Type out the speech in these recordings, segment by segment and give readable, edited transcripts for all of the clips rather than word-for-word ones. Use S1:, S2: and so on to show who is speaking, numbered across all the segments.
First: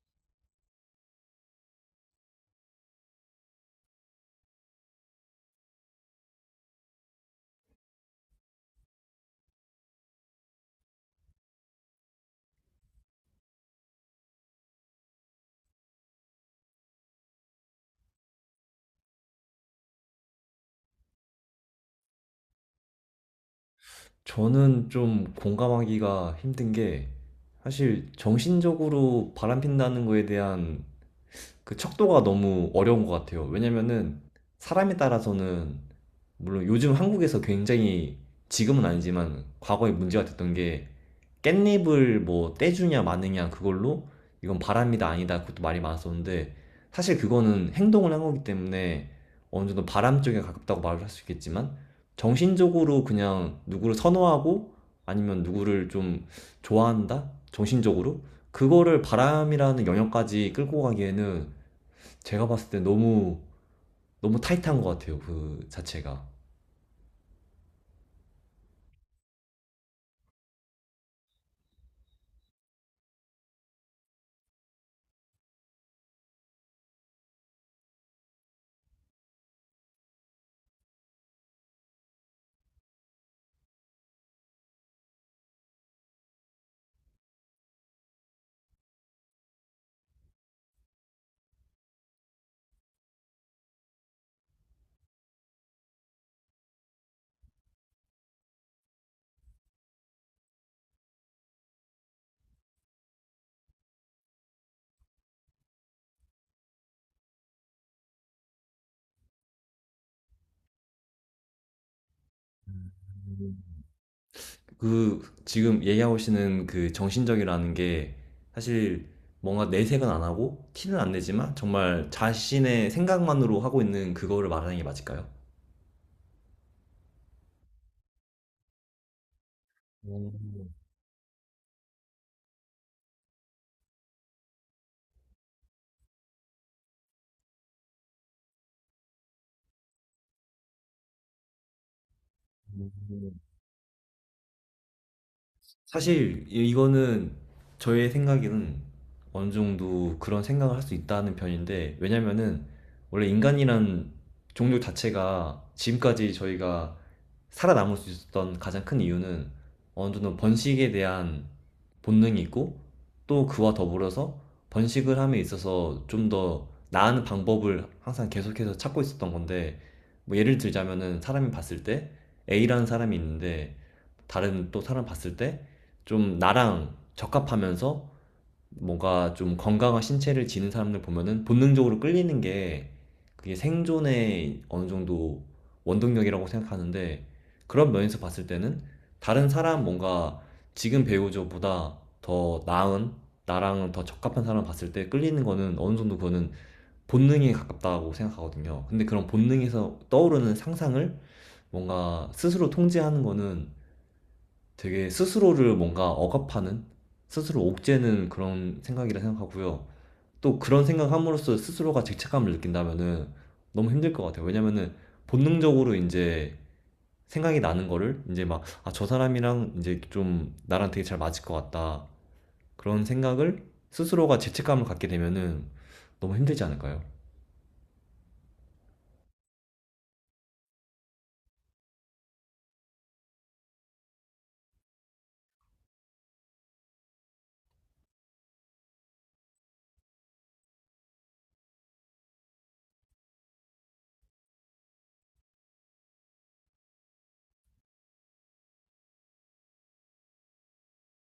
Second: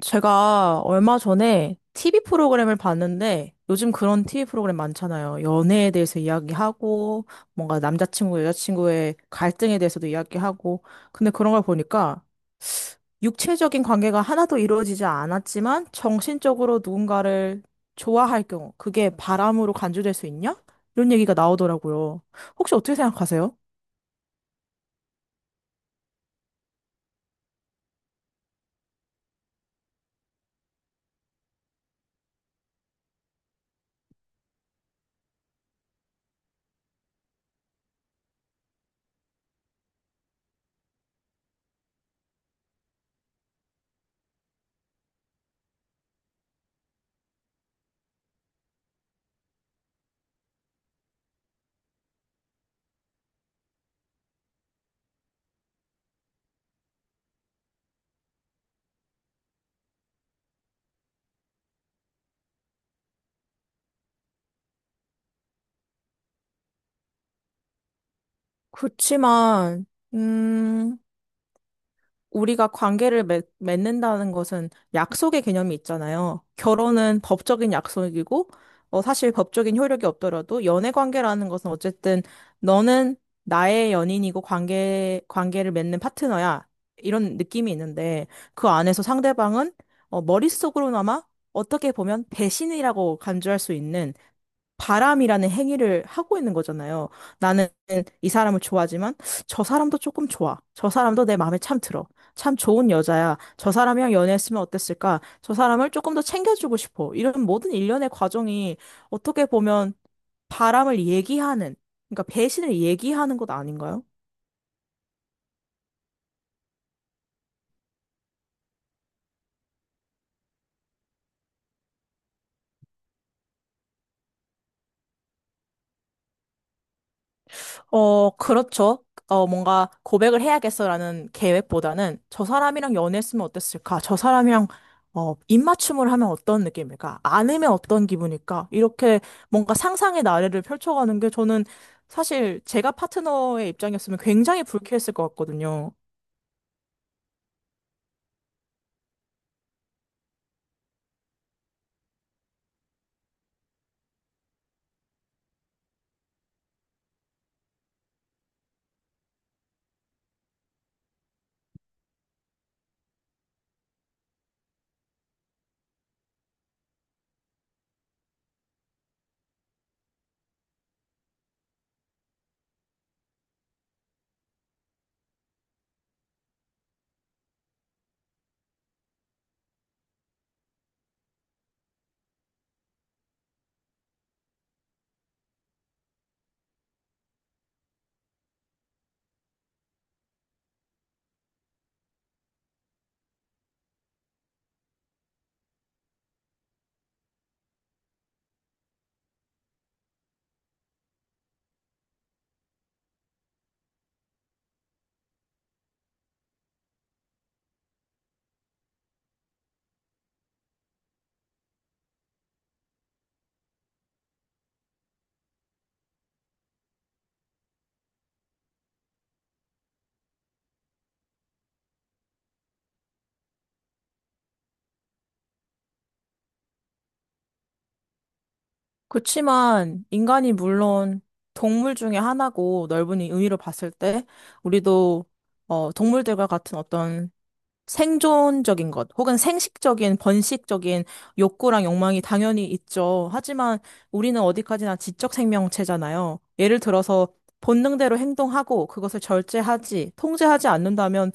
S1: 제가 얼마 전에 TV 프로그램을 봤는데 요즘 그런 TV 프로그램 많잖아요. 연애에 대해서 이야기하고 뭔가 남자친구, 여자친구의 갈등에 대해서도 이야기하고 근데 그런 걸 보니까 육체적인 관계가 하나도 이루어지지 않았지만 정신적으로 누군가를 좋아할 경우 그게 바람으로 간주될 수 있냐? 이런 얘기가 나오더라고요. 혹시 어떻게 생각하세요?
S2: 저는 좀 공감하기가 힘든 게, 사실 정신적으로 바람핀다는 거에 대한 그 척도가 너무 어려운 것 같아요. 왜냐면은 사람에 따라서는, 물론 요즘 한국에서 굉장히, 지금은 아니지만 과거에 문제가 됐던 게 깻잎을 뭐 떼주냐 마느냐 그걸로 이건 바람이다 아니다 그것도 말이 많았었는데, 사실 그거는 행동을 한 거기 때문에 어느 정도 바람 쪽에 가깝다고 말을 할 수 있겠지만, 정신적으로 그냥 누구를 선호하고 아니면 누구를 좀 좋아한다? 정신적으로? 그거를 바람이라는 영역까지 끌고 가기에는, 제가 봤을 때 너무 너무 타이트한 것 같아요. 그 자체가.
S1: 그렇지만, 음, 우리가 관계를 맺는다는 것은 약속의 개념이 있잖아요. 결혼은 법적인 약속이고, 사실 법적인 효력이 없더라도 연애 관계라는 것은 어쨌든 너는 나의 연인이고 관계를 맺는 파트너야. 이런 느낌이 있는데, 그 안에서 상대방은 머릿속으로나마 어떻게 보면 배신이라고 간주할 수 있는 바람이라는 행위를 하고 있는 거잖아요. 나는 이 사람을 좋아하지만 저 사람도 조금 좋아. 저 사람도 내 마음에 참 들어. 참 좋은 여자야. 저 사람이랑 연애했으면 어땠을까? 저 사람을 조금 더 챙겨주고 싶어. 이런 모든 일련의 과정이 어떻게 보면 바람을 얘기하는, 그러니까 배신을 얘기하는 것 아닌가요?
S2: 그 지금 얘기하시는 그 정신적이라는 게, 사실 뭔가 내색은 안 하고 티는 안 내지만, 정말 자신의 생각만으로 하고 있는 그거를 말하는 게 맞을까요?
S1: 그렇죠. 뭔가 고백을
S2: 음.
S1: 해야겠어라는 계획보다는 저 사람이랑 연애했으면 어땠을까? 저 사람이랑 입맞춤을 하면 어떤 느낌일까? 안으면 어떤 기분일까? 이렇게 뭔가 상상의 나래를 펼쳐가는 게 저는 사실 제가 파트너의 입장이었으면 굉장히 불쾌했을 것 같거든요.
S2: 사실 이거는 저의 생각에는 어느 정도 그런 생각을 할 수 있다는 편인데, 왜냐면은 원래 인간이란 종류 자체가 지금까지 저희가 살아남을 수 있었던 가장 큰 이유는 어느 정도 번식에 대한 본능이 있고, 또 그와 더불어서 번식을 함에 있어서 좀 더 나은 방법을 항상 계속해서 찾고 있었던 건데, 뭐 예를 들자면은 사람이 봤을 때 A라는 사람이 있는데 다른 또 사람 봤을 때 좀 나랑 적합하면서 뭔가 좀 건강한 신체를 지닌 사람들 보면은 본능적으로 끌리는 게, 그게 생존의 어느 정도 원동력이라고 생각하는데, 그런 면에서 봤을 때는 다른 사람 뭔가 지금 배우자보다 더 나은 나랑 더 적합한 사람 봤을 때 끌리는 거는 어느 정도 그거는 본능에 가깝다고 생각하거든요. 근데 그런 본능에서 떠오르는 상상을 뭔가 스스로 통제하는 거는 되게 스스로를 뭔가 억압하는 스스로 옥죄는 그런 생각이라 생각하고요. 또 그런 생각함으로써 스스로가 죄책감을 느낀다면은 너무 힘들 것 같아요. 왜냐면은 본능적으로 이제 생각이 나는 거를 이제 막, 아, 저 사람이랑 이제 좀 나랑 되게 잘 맞을 것 같다. 그런 생각을 스스로가 죄책감을 갖게 되면은 너무 힘들지 않을까요?
S1: 그렇지만 인간이 물론 동물 중에 하나고 넓은 의미로 봤을 때 우리도 동물들과 같은 어떤 생존적인 것, 혹은 생식적인, 번식적인 욕구랑 욕망이 당연히 있죠. 하지만 우리는 어디까지나 지적 생명체잖아요. 예를 들어서 본능대로 행동하고 그것을 절제하지, 통제하지 않는다면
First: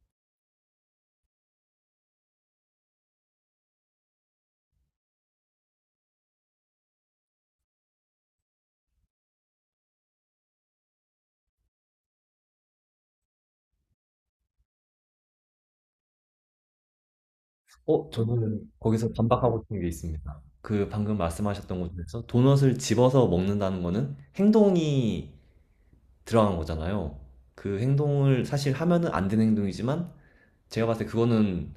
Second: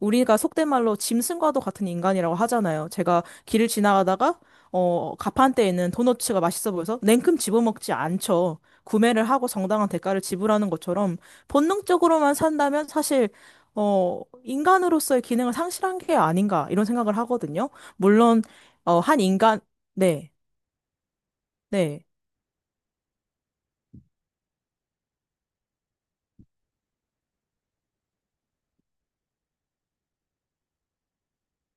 S1: 우리가 속된 말로 짐승과도 같은 인간이라고 하잖아요. 제가 길을 지나가다가 가판대에 있는 도너츠가 맛있어 보여서 냉큼 집어먹지 않죠. 구매를 하고 정당한 대가를 지불하는 것처럼 본능적으로만 산다면 사실 인간으로서의 기능을 상실한 게 아닌가, 이런 생각을 하거든요. 물론,
S2: 저는 거기서
S1: 한 인간,
S2: 반박하고 싶은 게
S1: 네,
S2: 있습니다. 그 방금 말씀하셨던 것
S1: 네.
S2: 중에서 도넛을 집어서 먹는다는 거는 행동이 들어간 거잖아요. 그 행동을 사실 하면은 안 되는 행동이지만 제가 봤을 때 그거는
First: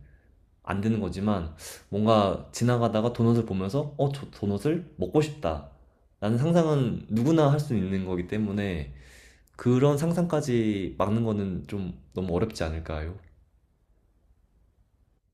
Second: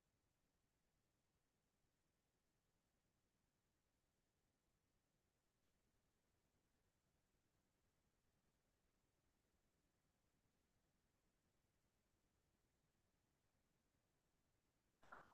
S2: 안 되는 거지만, 뭔가 지나가다가 도넛을 보면서 저 도넛을 먹고 싶다, 라는 상상은 누구나 할 수 있는 거기 때문에 그런 상상까지 막는 거는 좀 너무 어렵지 않을까요?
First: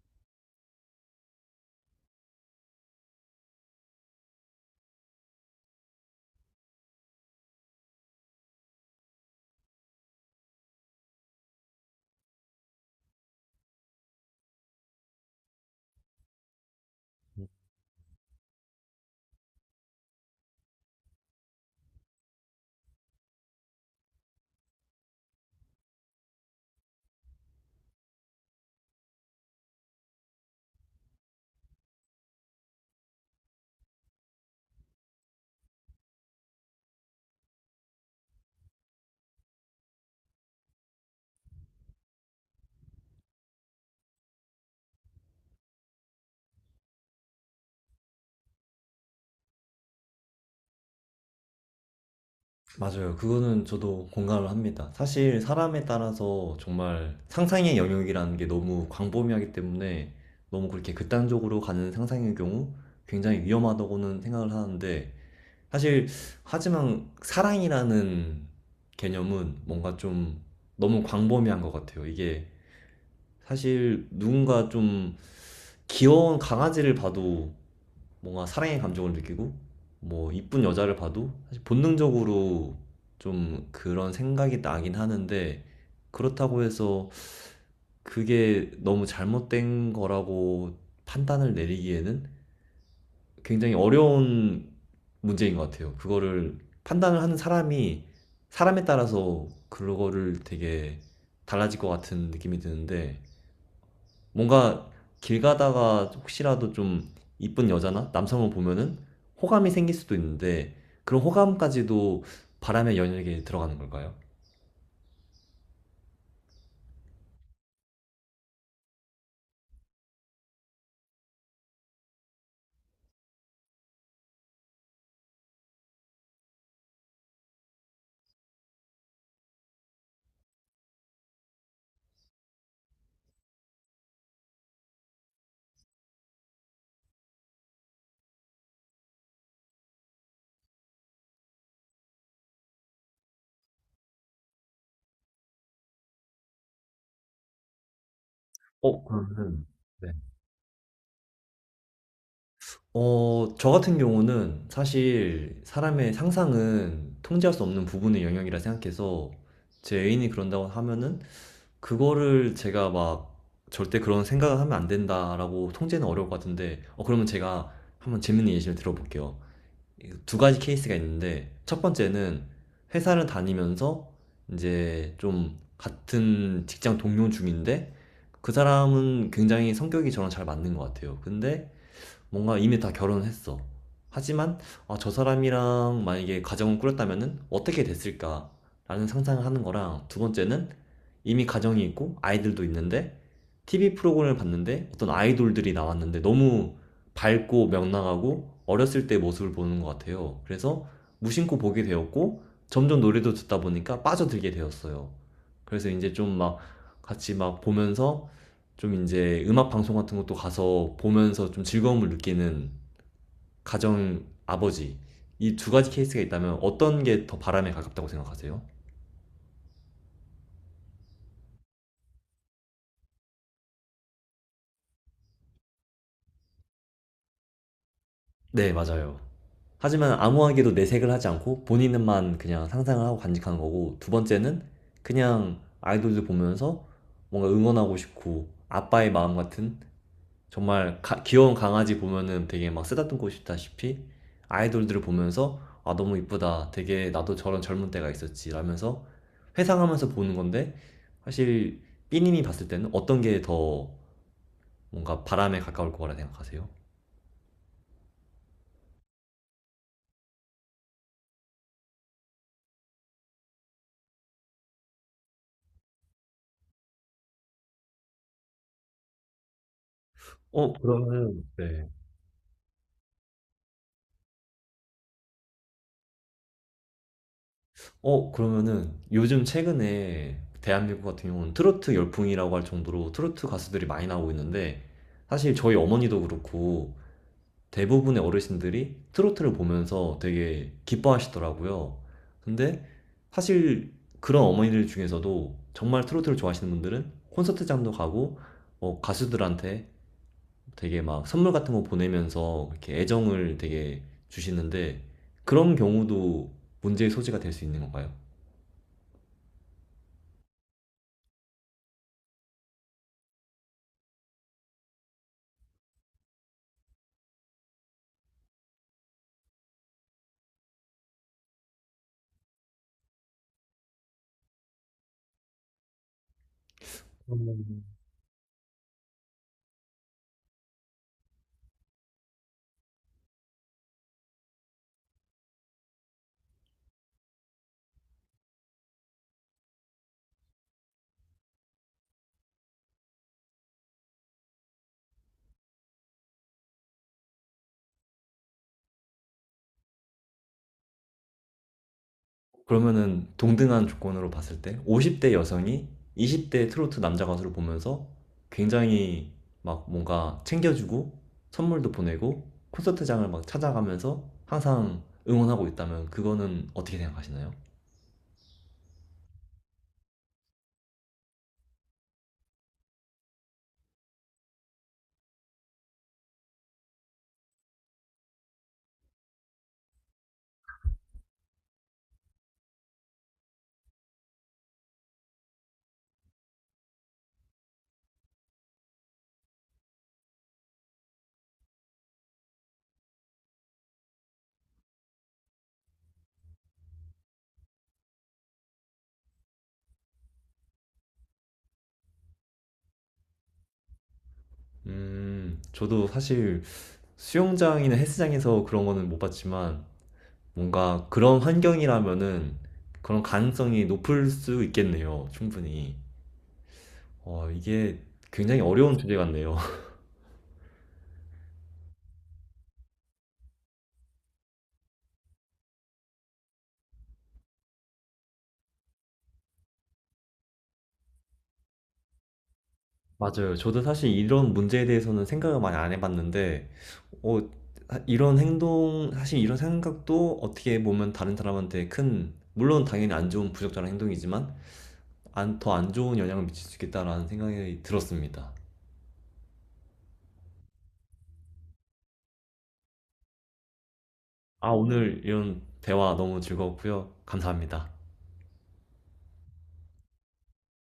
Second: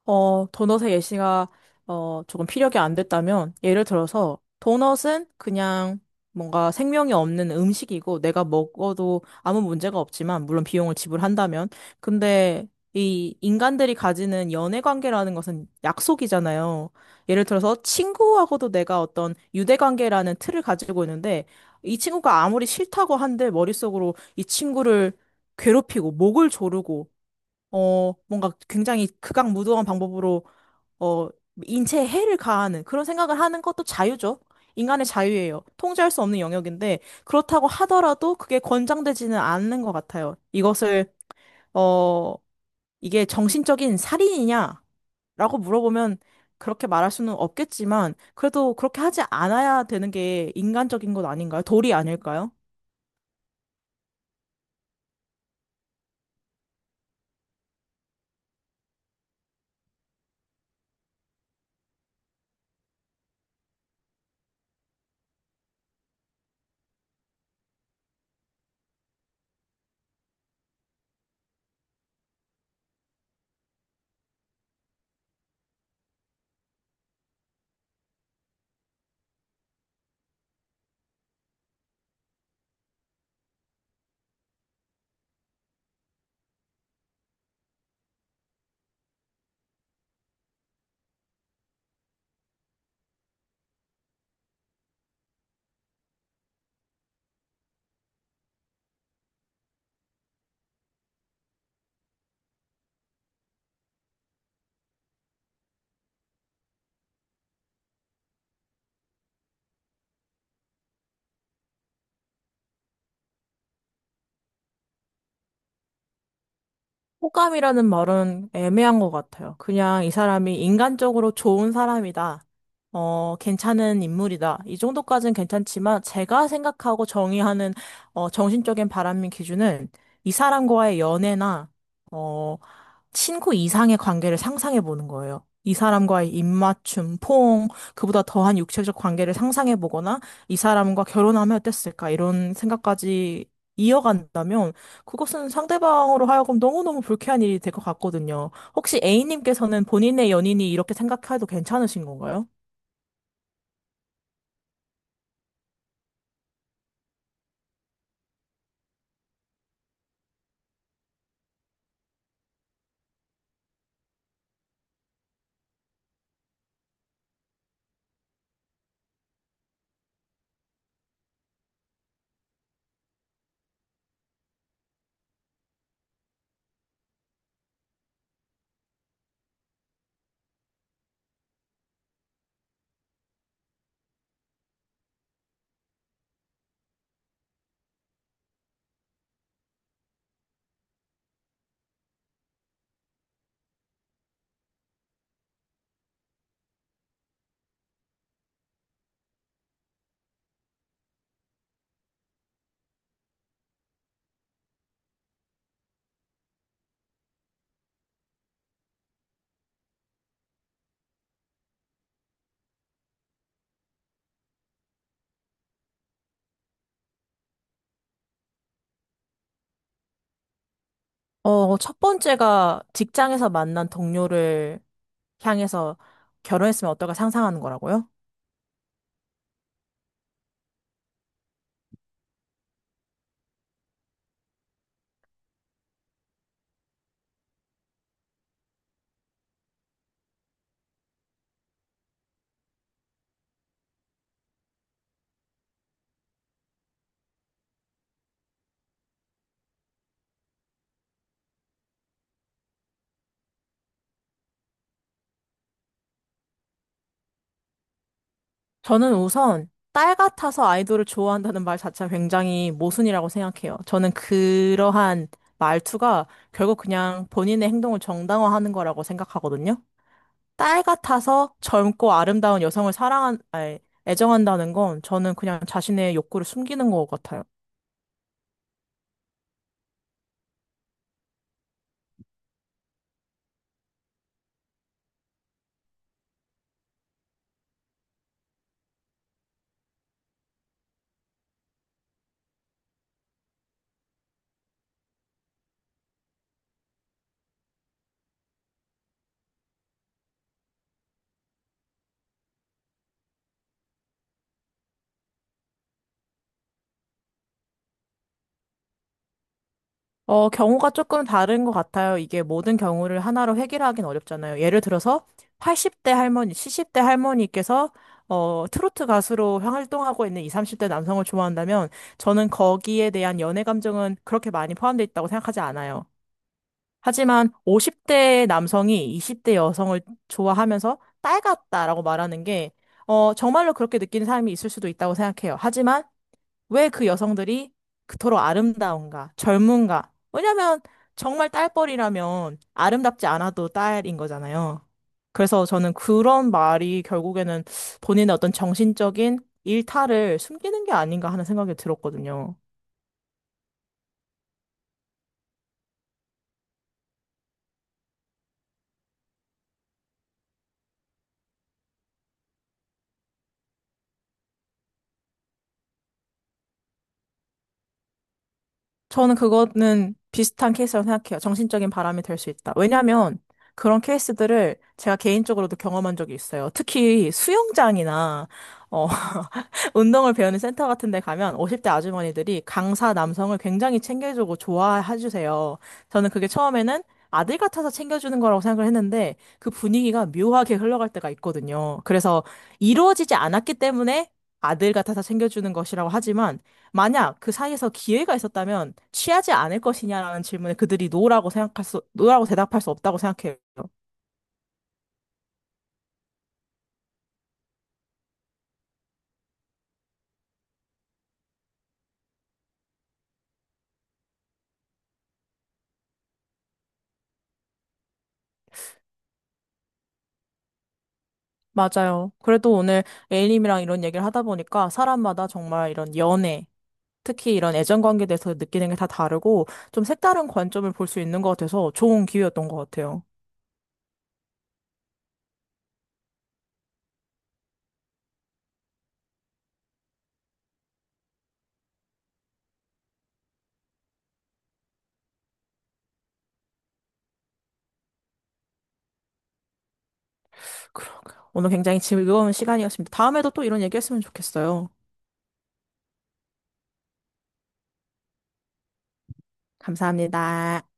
S1: 도넛의 예시가, 조금 피력이 안 됐다면, 예를 들어서, 도넛은 그냥 뭔가 생명이 없는 음식이고, 내가 먹어도 아무 문제가 없지만, 물론 비용을 지불한다면. 근데, 이 인간들이 가지는 연애 관계라는 것은 약속이잖아요. 예를 들어서, 친구하고도 내가 어떤 유대 관계라는 틀을 가지고 있는데, 이 친구가 아무리 싫다고 한들, 머릿속으로 이 친구를 괴롭히고, 목을 조르고, 뭔가 굉장히 극악무도한 방법으로, 어, 인체에 해를 가하는 그런 생각을 하는 것도 자유죠. 인간의 자유예요. 통제할 수 없는 영역인데, 그렇다고 하더라도 그게 권장되지는 않는 것 같아요. 이것을, 어, 이게 정신적인 살인이냐라고 물어보면 그렇게 말할 수는 없겠지만, 그래도 그렇게 하지 않아야 되는 게 인간적인 것 아닌가요? 도리 아닐까요?
S2: 맞아요. 그거는 저도 공감을 합니다. 사실 사람에 따라서 정말 상상의 영역이라는 게 너무 광범위하기 때문에 너무 그렇게 극단적으로 가는 상상의 경우 굉장히 위험하다고는 생각을 하는데, 사실 하지만 사랑이라는 개념은 뭔가 좀 너무 광범위한 것 같아요. 이게 사실 누군가 좀 귀여운 강아지를 봐도 뭔가 사랑의 감정을 느끼고, 뭐 이쁜 여자를 봐도 사실 본능적으로 좀 그런 생각이 나긴 하는데, 그렇다고 해서 그게 너무 잘못된 거라고 판단을 내리기에는 굉장히 어려운 문제인 것 같아요. 그거를 판단을 하는 사람이 사람에 따라서 그거를 되게 달라질 것 같은 느낌이 드는데, 뭔가 길 가다가 혹시라도 좀 이쁜 여자나 남성을 보면은 호감이 생길 수도 있는데, 그런 호감까지도 바람의 연역에 들어가는 걸까요?
S1: 호감이라는 말은 애매한 것 같아요. 그냥 이 사람이 인간적으로 좋은 사람이다. 괜찮은 인물이다. 이 정도까지는 괜찮지만 제가 생각하고 정의하는 정신적인 바람인 기준은 이 사람과의 연애나 어, 친구 이상의 관계를 상상해 보는 거예요. 이 사람과의 입맞춤, 포옹, 그보다 더한 육체적 관계를 상상해 보거나 이 사람과 결혼하면 어땠을까 이런 생각까지 이어간다면 그것은 상대방으로 하여금 너무너무 불쾌한 일이 될 것 같거든요. 혹시
S2: 그러면은,
S1: A님께서는
S2: 네.
S1: 본인의 연인이 이렇게 생각해도 괜찮으신 건가요?
S2: 저 같은 경우는 사실 사람의 상상은 통제할 수 없는 부분의 영역이라 생각해서 제 애인이 그런다고 하면은 그거를 제가 막 절대 그런 생각을 하면 안 된다라고 통제는 어려울 것 같은데, 그러면 제가 한번 재밌는 예시를 들어볼게요. 두 가지 케이스가 있는데, 첫 번째는 회사를 다니면서 이제 좀 같은 직장 동료 중인데, 그 사람은 굉장히 성격이 저랑 잘 맞는 것 같아요. 근데 뭔가 이미 다 결혼했어. 하지만 아, 저 사람이랑 만약에 가정을 꾸렸다면은 어떻게 됐을까라는 상상을 하는 거랑, 두 번째는 이미 가정이 있고 아이들도 있는데 TV 프로그램을 봤는데 어떤 아이돌들이 나왔는데 너무 밝고 명랑하고 어렸을 때 모습을 보는 것 같아요. 그래서 무심코 보게 되었고 점점 노래도 듣다 보니까 빠져들게 되었어요. 그래서 이제 좀 막 같이 막 보면서 좀 이제 음악 방송 같은 것도 가서 보면서 좀 즐거움을 느끼는 가정 아버지, 이 두 가지 케이스가 있다면 어떤 게 더 바람에 가깝다고 생각하세요?
S1: 첫 번째가 직장에서 만난 동료를 향해서 결혼했으면 어떨까 상상하는 거라고요?
S2: 네, 맞아요. 하지만 아무하게도 내색을 하지 않고 본인만 그냥 상상을 하고 간직한 거고, 두 번째는 그냥 아이돌들 보면서 뭔가 응원하고 싶고 아빠의 마음 같은, 정말 귀여운 강아지 보면은 되게 막 쓰다듬고 싶다시피 아이돌들을 보면서, 아, 너무 이쁘다, 되게 나도 저런 젊은 때가 있었지, 라면서 회상하면서 보는 건데, 사실 삐님이 봤을 때는 어떤 게 더 뭔가 바람에 가까울 거라 생각하세요?
S1: 저는 우선 딸 같아서 아이돌을 좋아한다는 말 자체가 굉장히 모순이라고 생각해요. 저는 그러한 말투가 결국 그냥 본인의 행동을 정당화하는 거라고 생각하거든요. 딸
S2: 그러면,
S1: 같아서
S2: 네.
S1: 젊고 아름다운 여성을 사랑한, 아니, 애정한다는 건 저는 그냥 자신의 욕구를 숨기는 것 같아요.
S2: 그러면은 요즘 최근에 대한민국 같은 경우는 트로트 열풍이라고 할 정도로 트로트 가수들이 많이 나오고 있는데, 사실 저희 어머니도 그렇고 대부분의 어르신들이 트로트를 보면서 되게 기뻐하시더라고요. 근데 사실 그런 어머니들 중에서도 정말 트로트를 좋아하시는 분들은 콘서트장도 가고 가수들한테 되게 막 선물 같은 거 보내면서 이렇게 애정을 되게 주시는데, 그런 경우도 문제의 소지가 될 수 있는 건가요?
S1: 경우가 조금 다른 것 같아요. 이게 모든 경우를 하나로 해결하긴 어렵잖아요. 예를 들어서 80대 할머니, 70대 할머니께서 트로트 가수로 활동하고 있는 20, 30대 남성을 좋아한다면 저는 거기에 대한 연애 감정은 그렇게 많이 포함되어 있다고 생각하지 않아요. 하지만 50대 남성이 20대 여성을 좋아하면서 딸 같다라고 말하는 게 정말로 그렇게 느끼는 사람이 있을 수도 있다고 생각해요. 하지만 왜 그 여성들이 그토록 아름다운가, 젊은가? 왜냐면 정말 딸뻘이라면 아름답지 않아도 딸인 거잖아요. 그래서 저는 그런 말이 결국에는 본인의 어떤 정신적인 일탈을 숨기는 게 아닌가 하는 생각이 들었거든요.
S2: 그러면은 동등한 조건으로 봤을 때 50대 여성이 20대 트로트 남자 가수를 보면서 굉장히 막 뭔가 챙겨주고 선물도 보내고 콘서트장을 막 찾아가면서 항상 응원하고 있다면 그거는 어떻게 생각하시나요?
S1: 저는 그거는 비슷한 케이스라고 생각해요. 정신적인 바람이 될 수 있다. 왜냐면 그런 케이스들을 제가 개인적으로도 경험한 적이 있어요. 특히 수영장이나, 어, 운동을 배우는 센터 같은 데 가면 50대 아주머니들이 강사 남성을 굉장히 챙겨주고 좋아해주세요. 저는 그게 처음에는 아들 같아서 챙겨주는 거라고 생각을 했는데 그 분위기가 묘하게 흘러갈 때가 있거든요. 그래서 이루어지지 않았기 때문에 아들 같아서 챙겨주는 것이라고 하지만 만약 그 사이에서 기회가 있었다면 취하지 않을 것이냐라는 질문에 그들이 노라고 생각할 수, 노라고 대답할 수 없다고 생각해요.
S2: 저도 사실 수영장이나 헬스장에서 그런 거는 못 봤지만 뭔가 그런 환경이라면은 그런 가능성이 높을 수 있겠네요, 충분히. 이게 굉장히 어려운 주제 같네요.
S1: 맞아요. 그래도 오늘 A님이랑 이런 얘기를 하다 보니까 사람마다 정말 이런 연애, 특히 이런 애정 관계에 대해서 느끼는 게 다 다르고 좀 색다른 관점을 볼 수 있는 것 같아서 좋은 기회였던 것 같아요.
S2: 맞아요. 저도 사실 이런 문제에 대해서는 생각을 많이 안 해봤는데, 어, 이런 행동, 사실 이런 생각도 어떻게 보면 다른 사람한테 큰, 물론 당연히 안 좋은 부적절한 행동이지만, 안, 더 안 좋은 영향을 미칠 수 있겠다라는 생각이 들었습니다.
S1: 그러게요. 오늘 굉장히 즐거운 시간이었습니다. 다음에도 또 이런 얘기했으면
S2: 아,
S1: 좋겠어요.
S2: 오늘 이런 대화 너무 즐거웠고요. 감사합니다.
S1: 감사합니다.